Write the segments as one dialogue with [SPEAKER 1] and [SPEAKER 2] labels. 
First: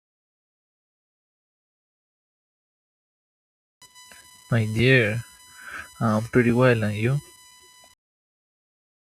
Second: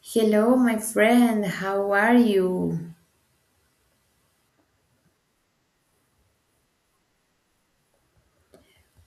[SPEAKER 1] Hello, my friend. How are you?
[SPEAKER 2] My dear, I'm pretty well, and you?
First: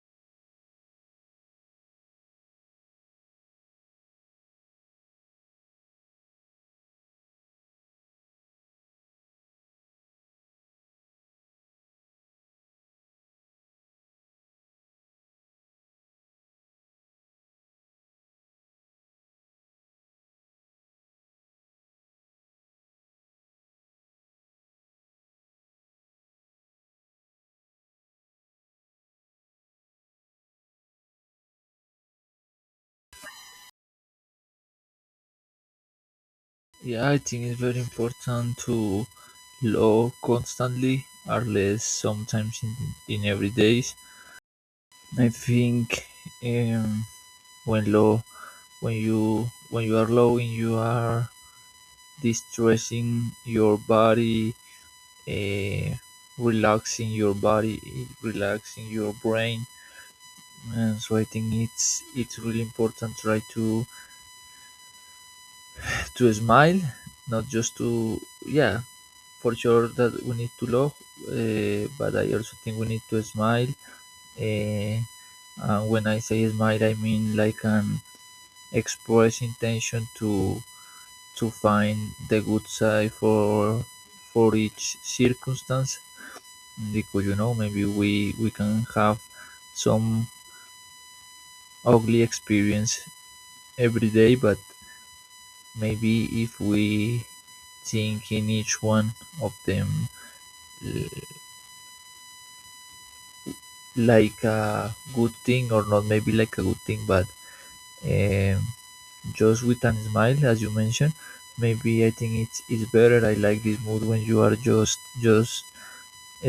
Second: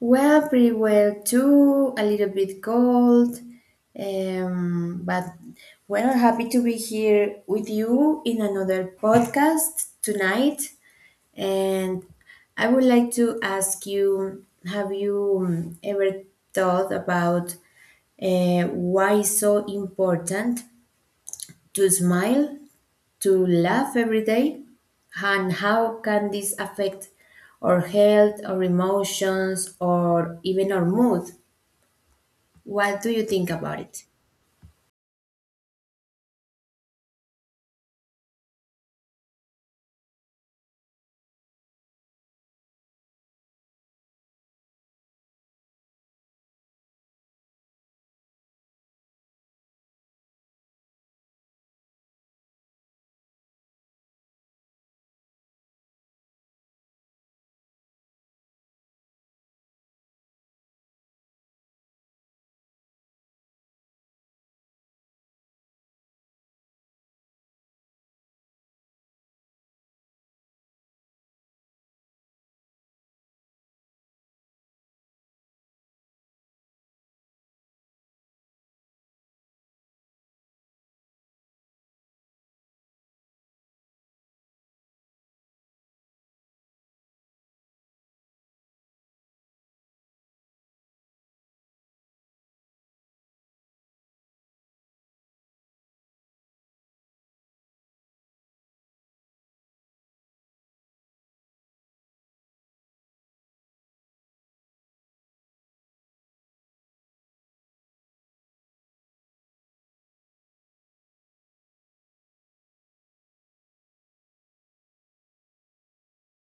[SPEAKER 1] Well, pretty well too. A little bit cold, but well, happy to be here with you in another podcast tonight. And I would like to ask you: Have you ever thought about why it's so important to smile? To laugh every day? And how can this affect our health, our emotions, or even our mood? What do you think about it?
[SPEAKER 2] Yeah, I think it's very important to love constantly, or less sometimes in every days. I think um, when low, when you are low, loving, you are distressing your body, uh, relaxing your body, relaxing your brain, and so I think it's really important try to smile, not just to yeah for sure that we need to love, but I also think we need to smile. Uh, and when I say smile, I mean like an express intention to find the good side for each circumstance because you know maybe we can have some ugly experience every day but maybe if we think in each one of them uh, like a good thing or not maybe like a good thing but um, just with a smile as you mentioned maybe I think it's better. I like this mood when you are just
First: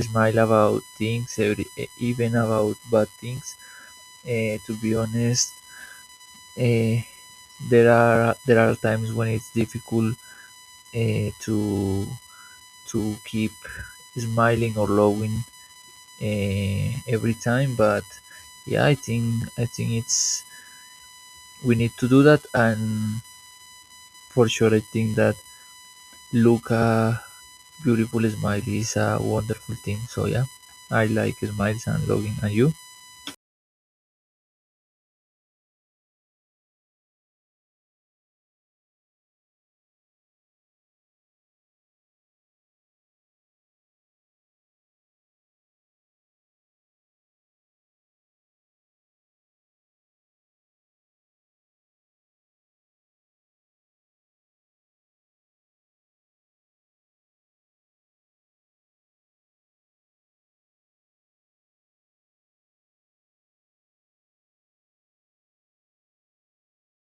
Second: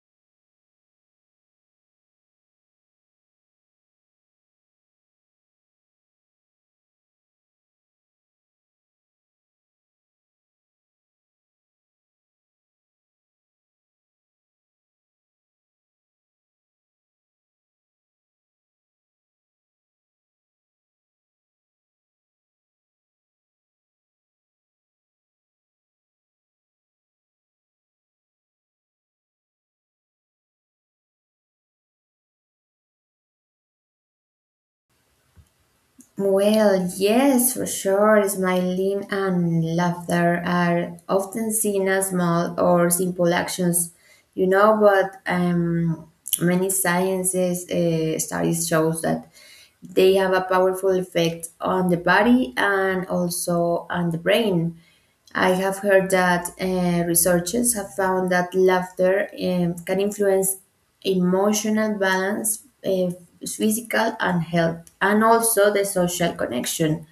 [SPEAKER 2] smile about things every, even about bad things, to be honest. Uh, there are there are times when it's difficult uh, to to keep smiling or laughing every time, but yeah, I think it's we need to do that. And for sure, I think that Luca, beautiful smile is a wonderful thing. So yeah, I like smiles and logging. And you?
[SPEAKER 1] Well, yes, for sure. Smiling and laughter are often seen as small or simple actions, you know, but many sciences studies shows that they have a powerful effect on the body and also on the brain. I have heard that researchers have found that laughter can influence emotional balance, physical and health, and also the social connection.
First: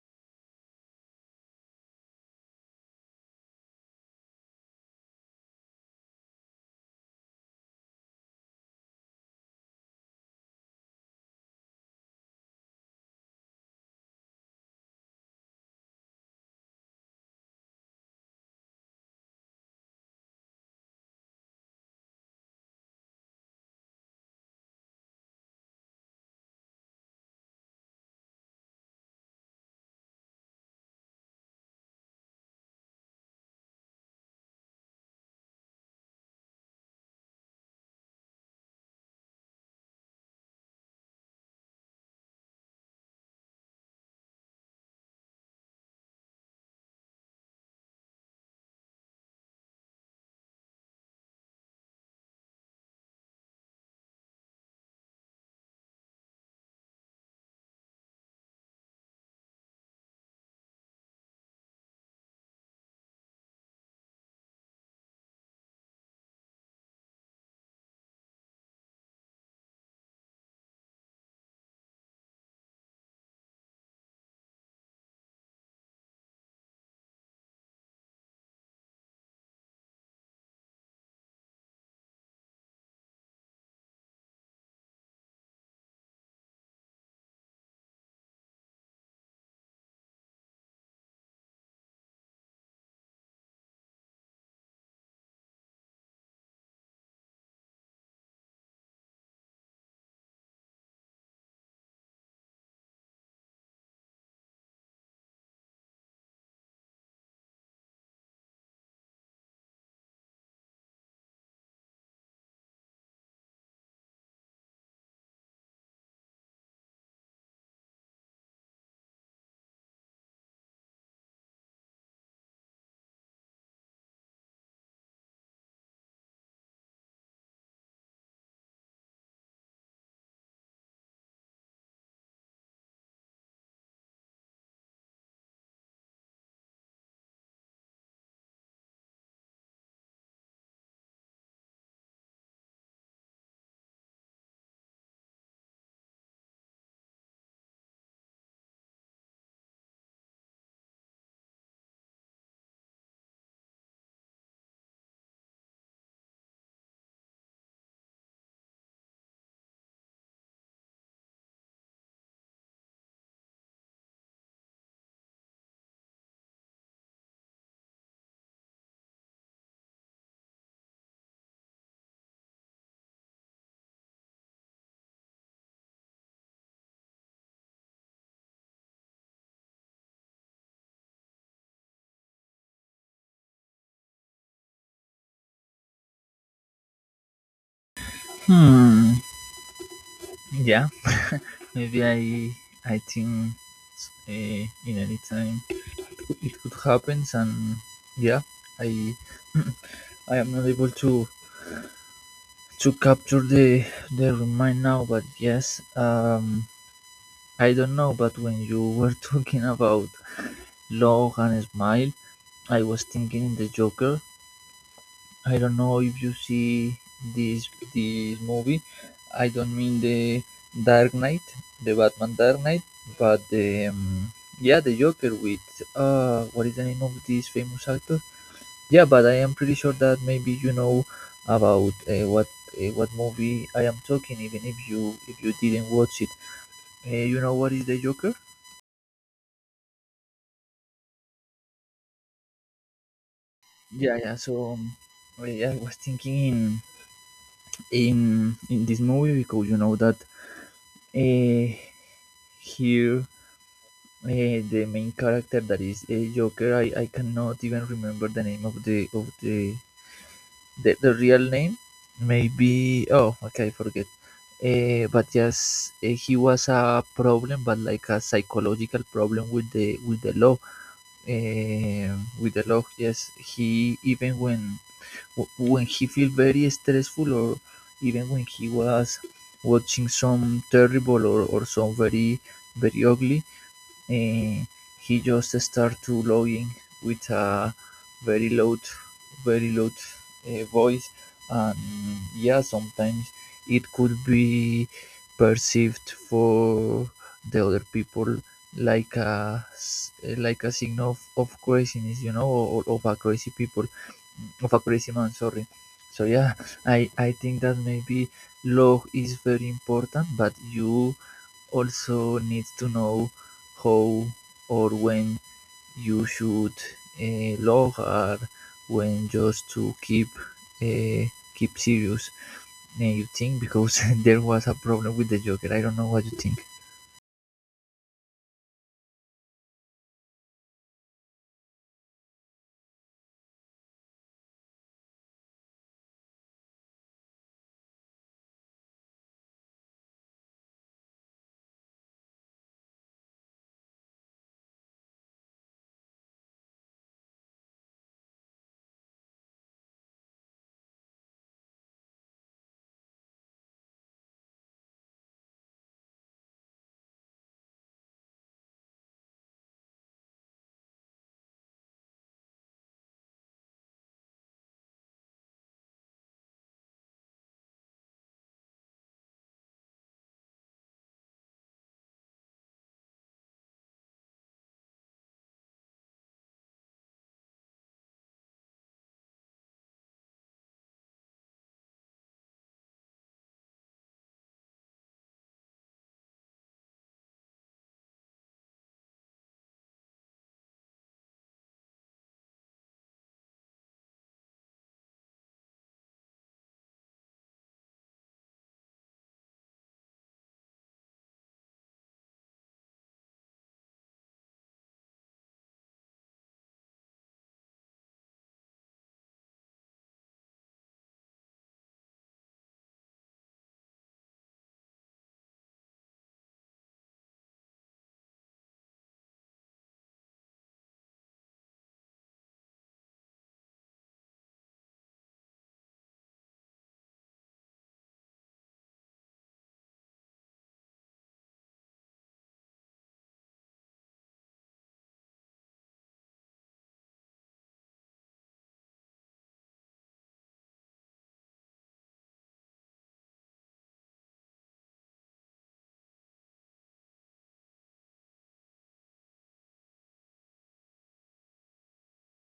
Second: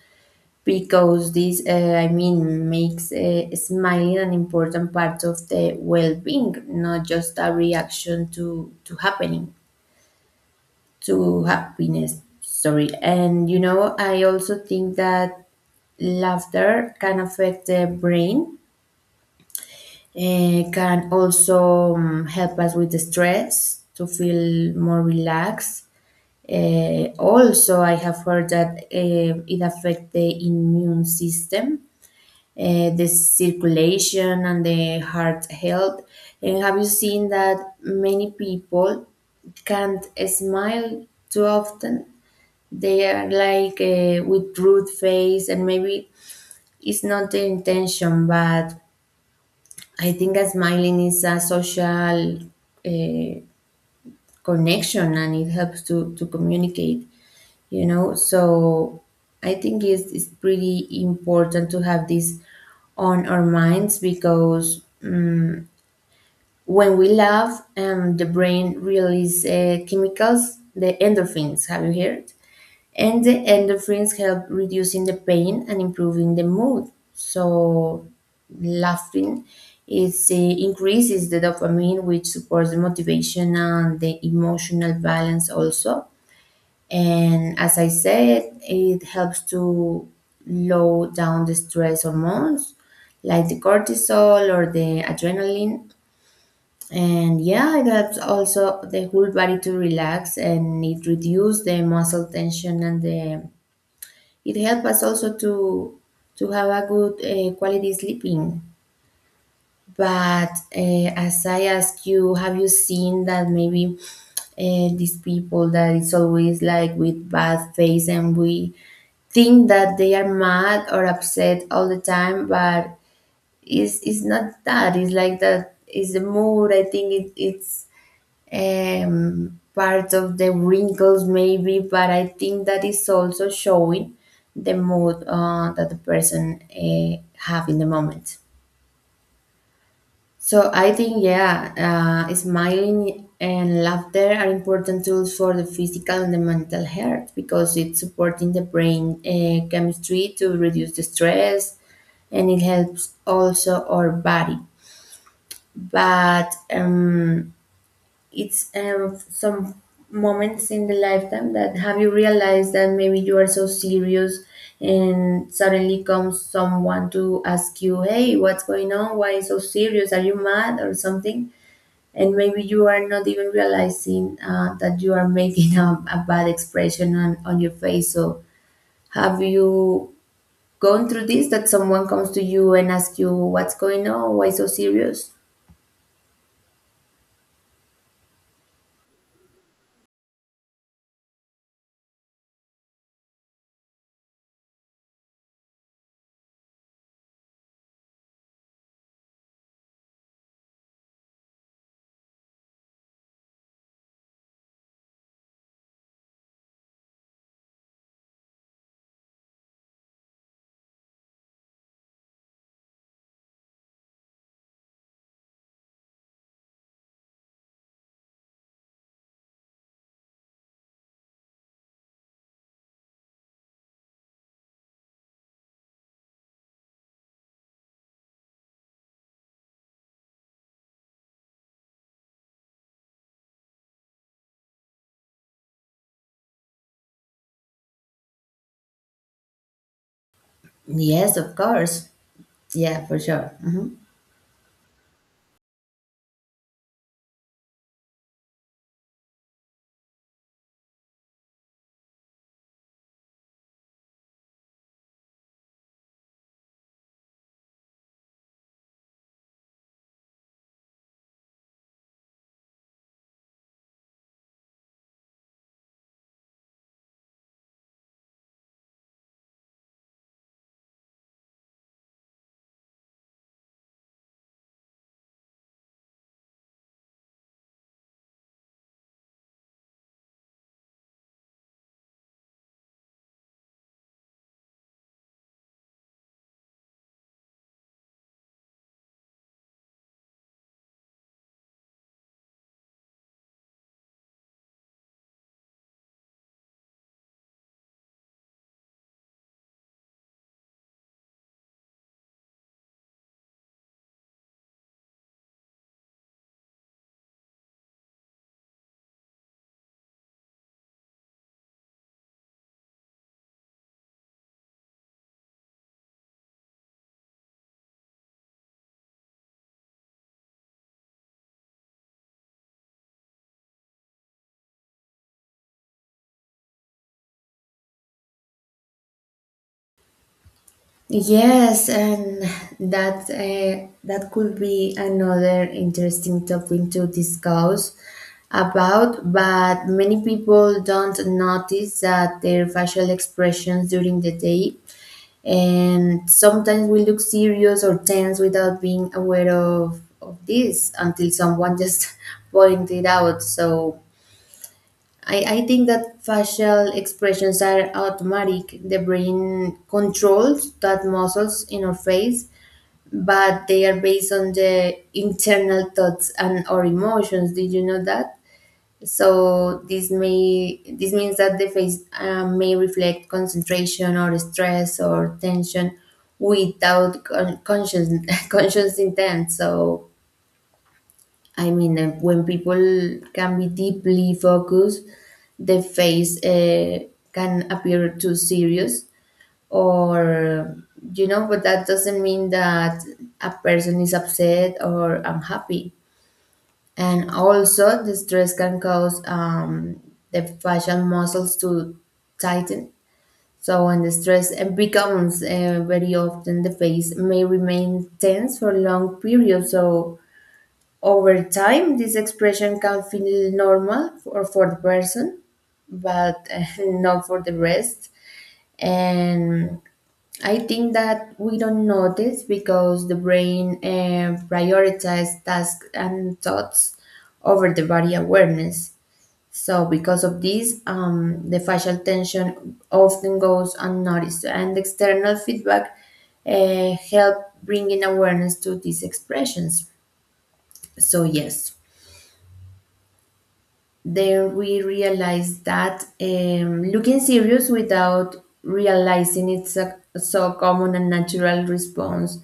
[SPEAKER 1] Because this, I mean, makes smiling an important part of the well-being, not just a reaction to happening to happiness. Sorry, and you know, I also think that laughter can affect the brain. Eh, can also help us with the stress to feel more relaxed. Eh, also, I have heard that eh, it affects the immune system, eh, the circulation, and the heart health. And have you seen that many people can't smile too often? They are like eh, with rude face, and maybe it's not the intention, but I think that smiling is a social uh, connection and it helps to communicate, you know. So I think it's pretty important to have this on our minds because when we laugh, the brain releases chemicals, the endorphins. Have you heard? And the endorphins help reducing the pain and improving the mood, so laughing is increases the dopamine, which supports the motivation and the emotional balance also. And as I said, it helps to low down the stress hormones, like the cortisol or the adrenaline. And yeah, it helps also the whole body to relax, and it reduces the muscle tension, and the it helps us also to have a good quality sleeping. But as I ask you, have you seen that maybe these people that is always like with bad face and we think that they are mad or upset all the time, but it's not that. It's like that. It's the mood. I think it's part of the wrinkles maybe, but I think that is also showing the mood that the person have in the moment. So I think, yeah, smiling and laughter are important tools for the physical and the mental health, because it's supporting the brain chemistry to reduce the stress, and it helps also our body. But it's some moments in the lifetime that have you realized that maybe you are so serious, and suddenly comes someone to ask you, hey, what's going on, why you so serious, are you mad or something? And maybe you are not even realizing that you are making a bad expression on your face. So have you gone through this, that someone comes to you and asks you what's going on, why so serious?
[SPEAKER 2] Hmm. Yeah, maybe I think uh, in any time it could happen. And yeah, I I am not able to capture the remind now. But yes, I don't know. But when you were talking about log and smile, I was thinking the Joker. I don't know if you see this this movie. I don't mean the Dark Knight, the Batman Dark Knight, but the yeah the Joker with what is the name of this famous actor? Yeah, but I am pretty sure that maybe you know about what movie I am talking, even if you didn't watch it. You know what is the Joker?
[SPEAKER 1] Yes, of course. Yeah, for sure. Mhm.
[SPEAKER 2] Yeah, yeah. So well, yeah, I was thinking in this movie because you know that Uh, here, the main character that is a Joker. I cannot even remember the name of the real name. Maybe oh okay, I forget. But yes, he was a problem, but like a psychological problem with the law. With the law, yes, he even when he feel very stressful or even when he was watching some terrible or some very very ugly, uh, he just started to logging with a very loud, very loud voice, and yeah, sometimes it could be perceived for the other people like a like a signal of craziness, you know, or of a crazy people, of a crazy man. Sorry. So yeah, I think that maybe log is very important, but you also needs to know how or when you should log lower when just to keep uh, keep serious. And you think because there was a problem with the Joker. I don't know what you think.
[SPEAKER 1] Yes, and that that could be another interesting topic to discuss about, but many people don't notice that their facial expressions during the day, and sometimes we look serious or tense without being aware of this until someone just pointed out. So I think that facial expressions are automatic. The brain controls that muscles in our face, but they are based on the internal thoughts and our emotions. Did you know that? So this means that the face may reflect concentration or stress or tension without conscious conscious intent. So I mean, when people can be deeply focused, the face can appear too serious, or you know, but that doesn't mean that a person is upset or unhappy. And also, the stress can cause the facial muscles to tighten. So, when the stress becomes very often, the face may remain tense for long periods. So, over time, this expression can feel normal for the person, but not for the rest. And I think that we don't notice because the brain prioritizes tasks and thoughts over the body awareness. So, because of this, the facial tension often goes unnoticed, and external feedback help bringing awareness to these expressions. So, yes. Then we realize that looking serious without realizing it's a so common and natural response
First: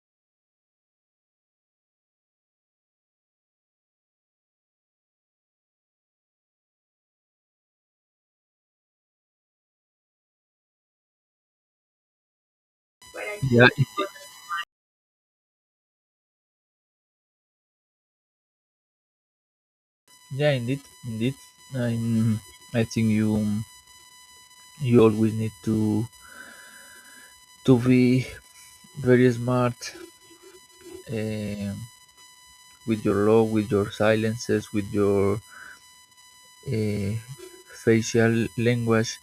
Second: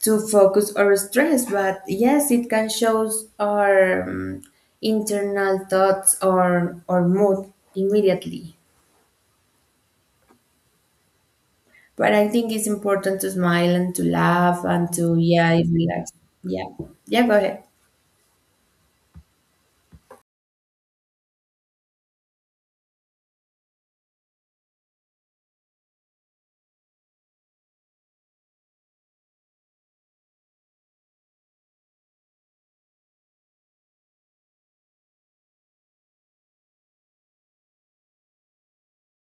[SPEAKER 1] to focus or stress, but yes, it can show our internal thoughts or mood immediately, but I think it's important to
[SPEAKER 2] Yeah,
[SPEAKER 1] smile and to laugh and to, yeah, relax. Yeah. Yeah, go ahead.
[SPEAKER 2] yeah, indeed, indeed. I, I think you you always need to be very smart eh, with your law, with your silences, with your eh, facial language.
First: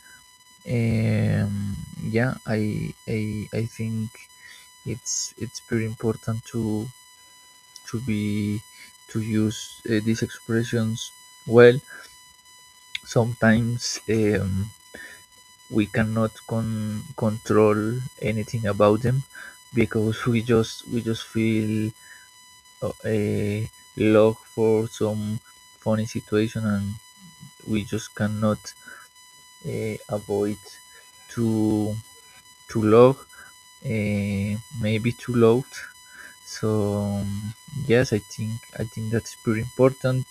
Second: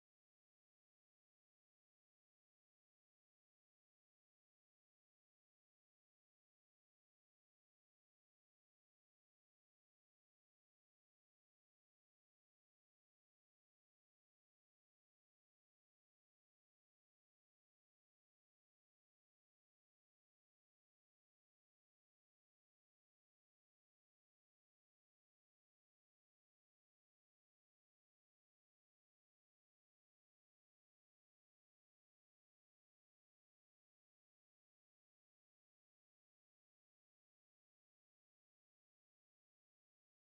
[SPEAKER 2] Um, yeah, I think it's pretty important to be to use these expressions well. Sometimes we cannot control anything about them because we just feel a log for some funny situation and we just cannot avoid to to log uh, maybe too loud. So yes, I think that's pretty important.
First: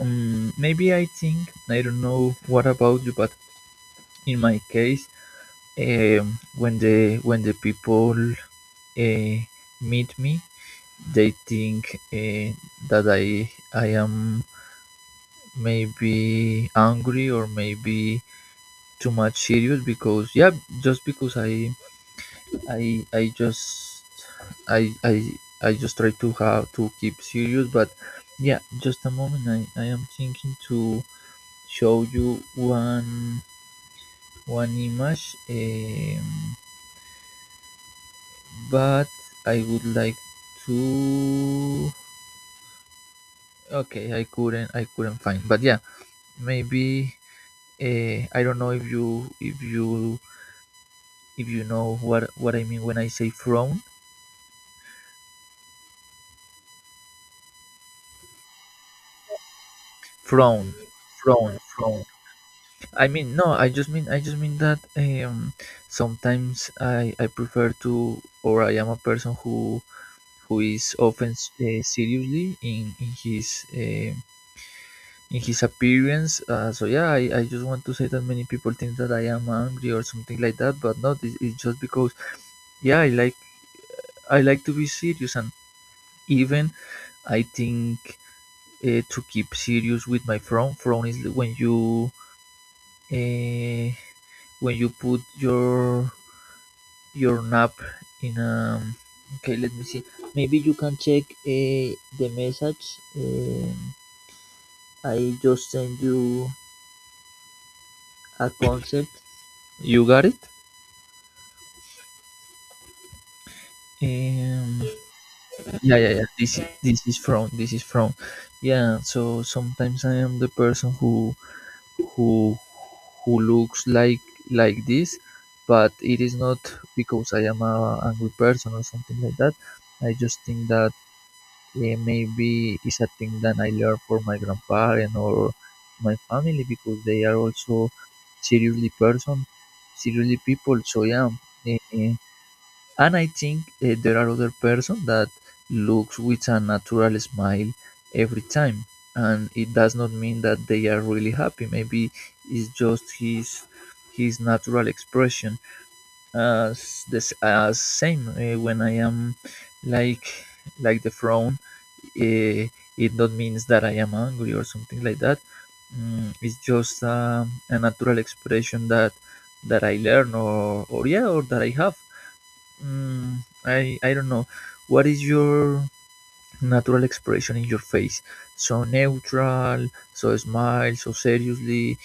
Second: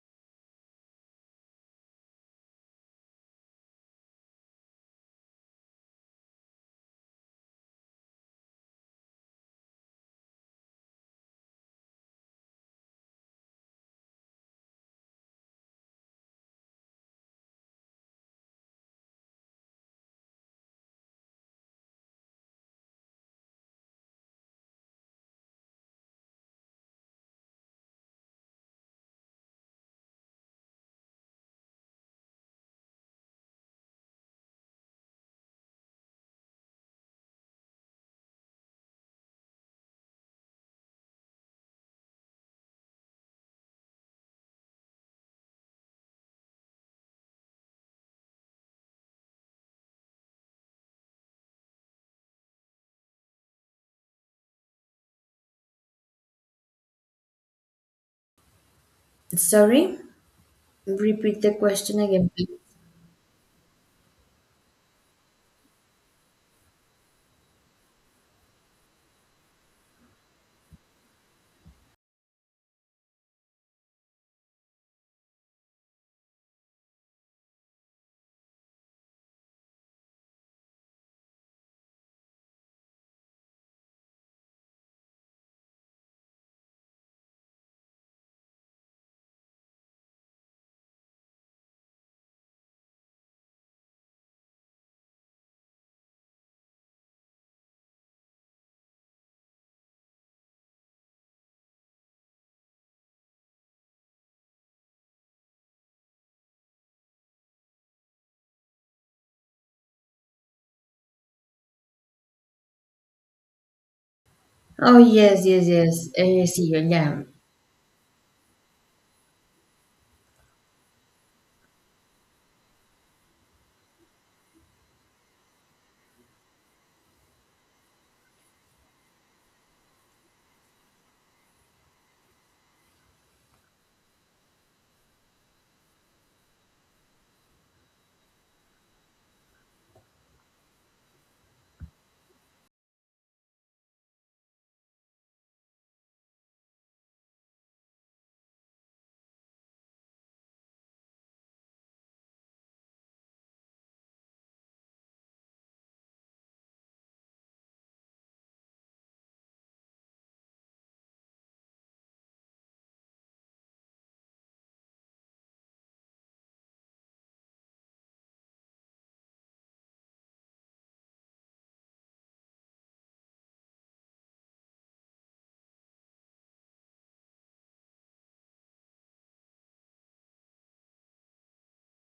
[SPEAKER 2] Maybe I think I don't know what about you, but in my case, when the people uh, meet me, they think that I am maybe angry or maybe too much serious because yeah, just because I I just I I I just try to have to keep serious, but yeah, just a moment. I am thinking to show you one image, but I would like to. Okay, I couldn't find, but yeah, maybe I don't know if you know what I mean when I say frown,
[SPEAKER 1] Sorry,
[SPEAKER 2] frown,
[SPEAKER 1] repeat the
[SPEAKER 2] frown,
[SPEAKER 1] question
[SPEAKER 2] frown.
[SPEAKER 1] again please.
[SPEAKER 2] I mean, no, I just mean that sometimes I prefer to, or I am a person who is often seriously in his in his appearance. So yeah, I just want to say that many people think that I am angry or something like that, but not. It's just because yeah, I like to be serious, and even I think to keep serious with my frown. Frown is when you. Uh, when you put your nap in okay let me see maybe you can check the message, I just sent you a concept. You got it? um
[SPEAKER 1] Oh yes, yes, yes.
[SPEAKER 2] yeah, yeah, yeah,
[SPEAKER 1] Eh,
[SPEAKER 2] this is
[SPEAKER 1] sí,
[SPEAKER 2] this is
[SPEAKER 1] ya.
[SPEAKER 2] from this is from yeah. So sometimes I am the person who who looks like this, but it is not because I am a angry person or something like that. I just think that eh, maybe it's a thing that I learned from my grandparent or my family because they are also seriously person, seriously people. So yeah, eh, and I think eh, there are other person that looks with a natural smile every time, and it does not mean that they are really happy. Maybe it's just his natural expression this same when I am like like the frown. Uh, it not means that I am angry or something like that. It's just a natural expression that that I learn or yeah or that I have. Mm, I don't know. What is your natural expression in your face? So neutral, so smile, so seriously,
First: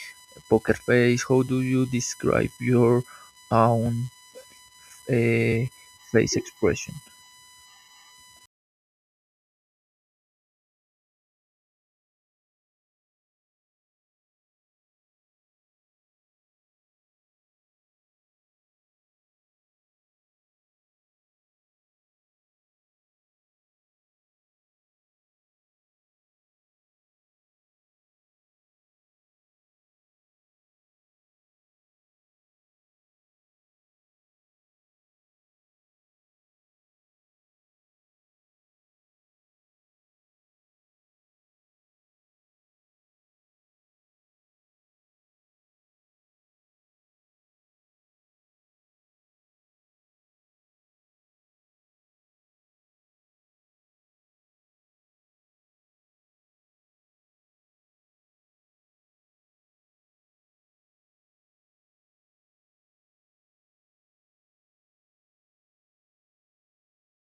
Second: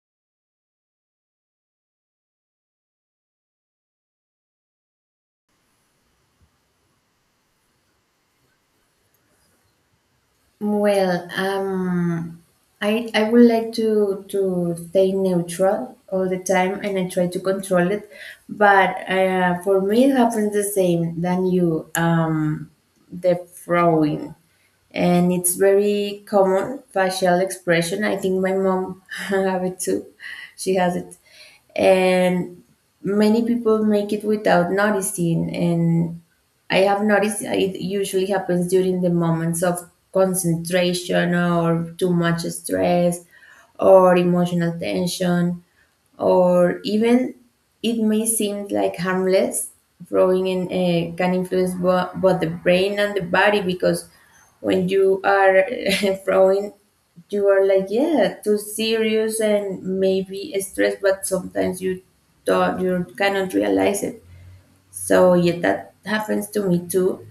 [SPEAKER 2] poker face. How do you describe your own uh, face expression?
[SPEAKER 1] Well, I would like to stay neutral all the time, and I try to control it. But for me, it happens the same than you. The throwing, and it's very common facial expression. I think my mom have it too. She has it, and many people make it without noticing, and I have noticed it usually happens during the moments of concentration or too much stress or emotional tension, or even it may seem like harmless. Throwing in can influence both the brain and the body, because when you are throwing, you are like, yeah, too serious and maybe stressed, but sometimes you don't, you cannot realize it. So yeah, that happens to me too.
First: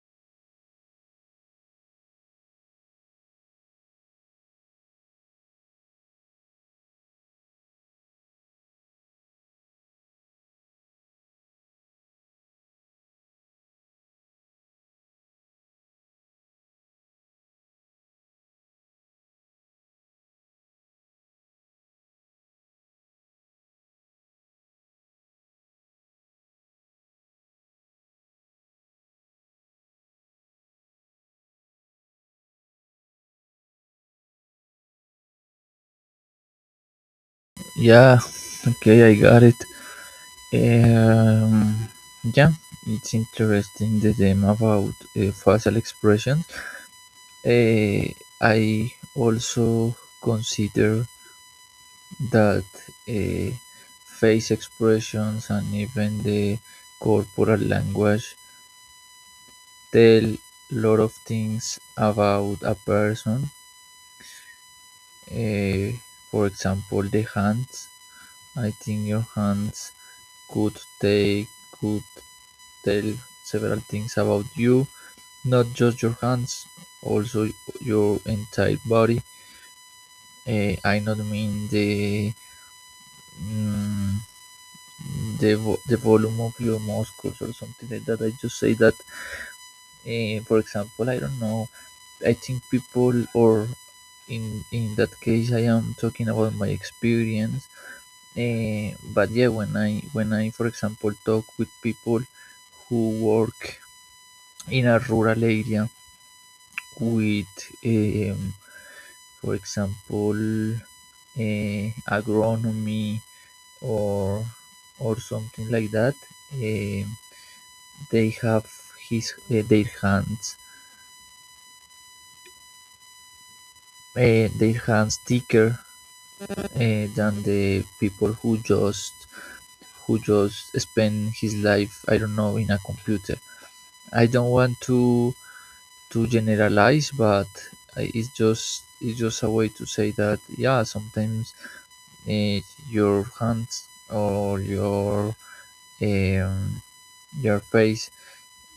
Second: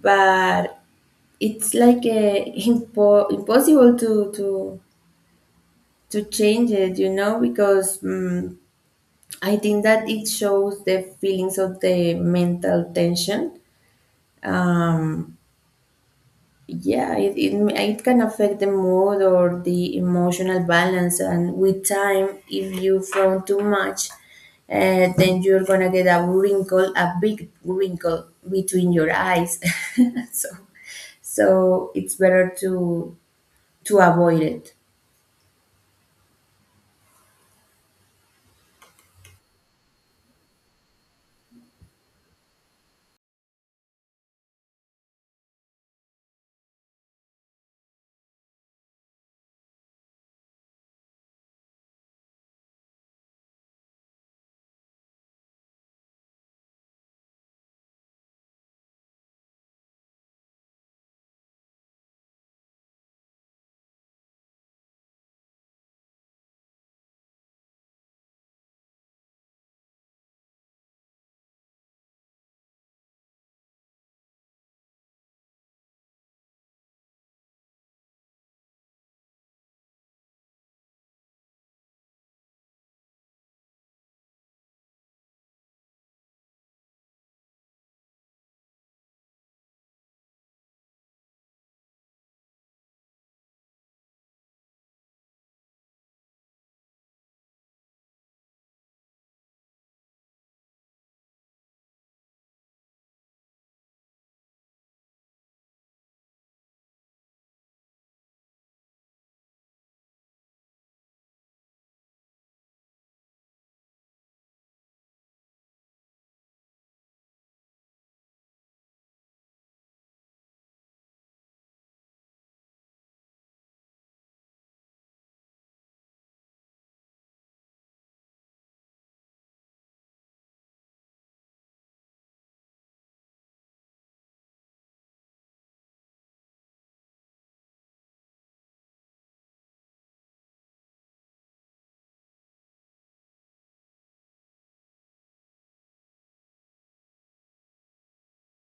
[SPEAKER 1] But it's like a impossible to change it, you know, because mm I think that it shows the feelings of the mental tension. Yeah, it can affect the mood or the emotional balance. And with time, if you frown too much, then you're gonna get a wrinkle, a big wrinkle between your eyes. So, so it's better to avoid it.
[SPEAKER 2] Yeah, okay, I got it. Um, yeah, it's interesting the theme about facial expressions. Uh, I also consider that uh, face expressions and even the corporal language tell a lot of things about a person. Uh, for example, the hands. I think your hands could they could tell several things about you, not just your hands, also your entire body. Eh, I not mean the mm, the volume of your muscles or something like that. I just say that, eh, for example, I don't know. I think people or in that case, I am talking about my experience. Eh, but yeah, when I, for example, talk with people who work in a rural area with, um, for example, agronomy or or something like that. Uh, they have his their hands thicker than the people who just spend his life I don't know in a computer. I don't want to generalize, but eh, it's just a way to say that yeah sometimes eh, your hands or um, your face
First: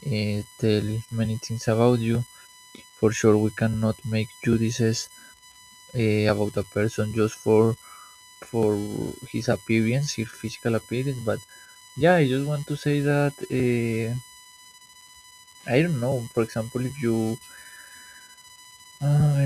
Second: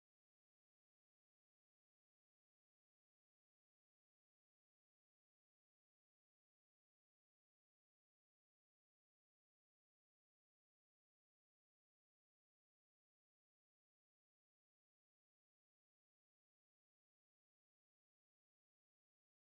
[SPEAKER 2] tell many things about you. For sure, we cannot make judices about a person just for his appearance, his physical appearance. But yeah, I just want to say that I don't know. For example, if you uh,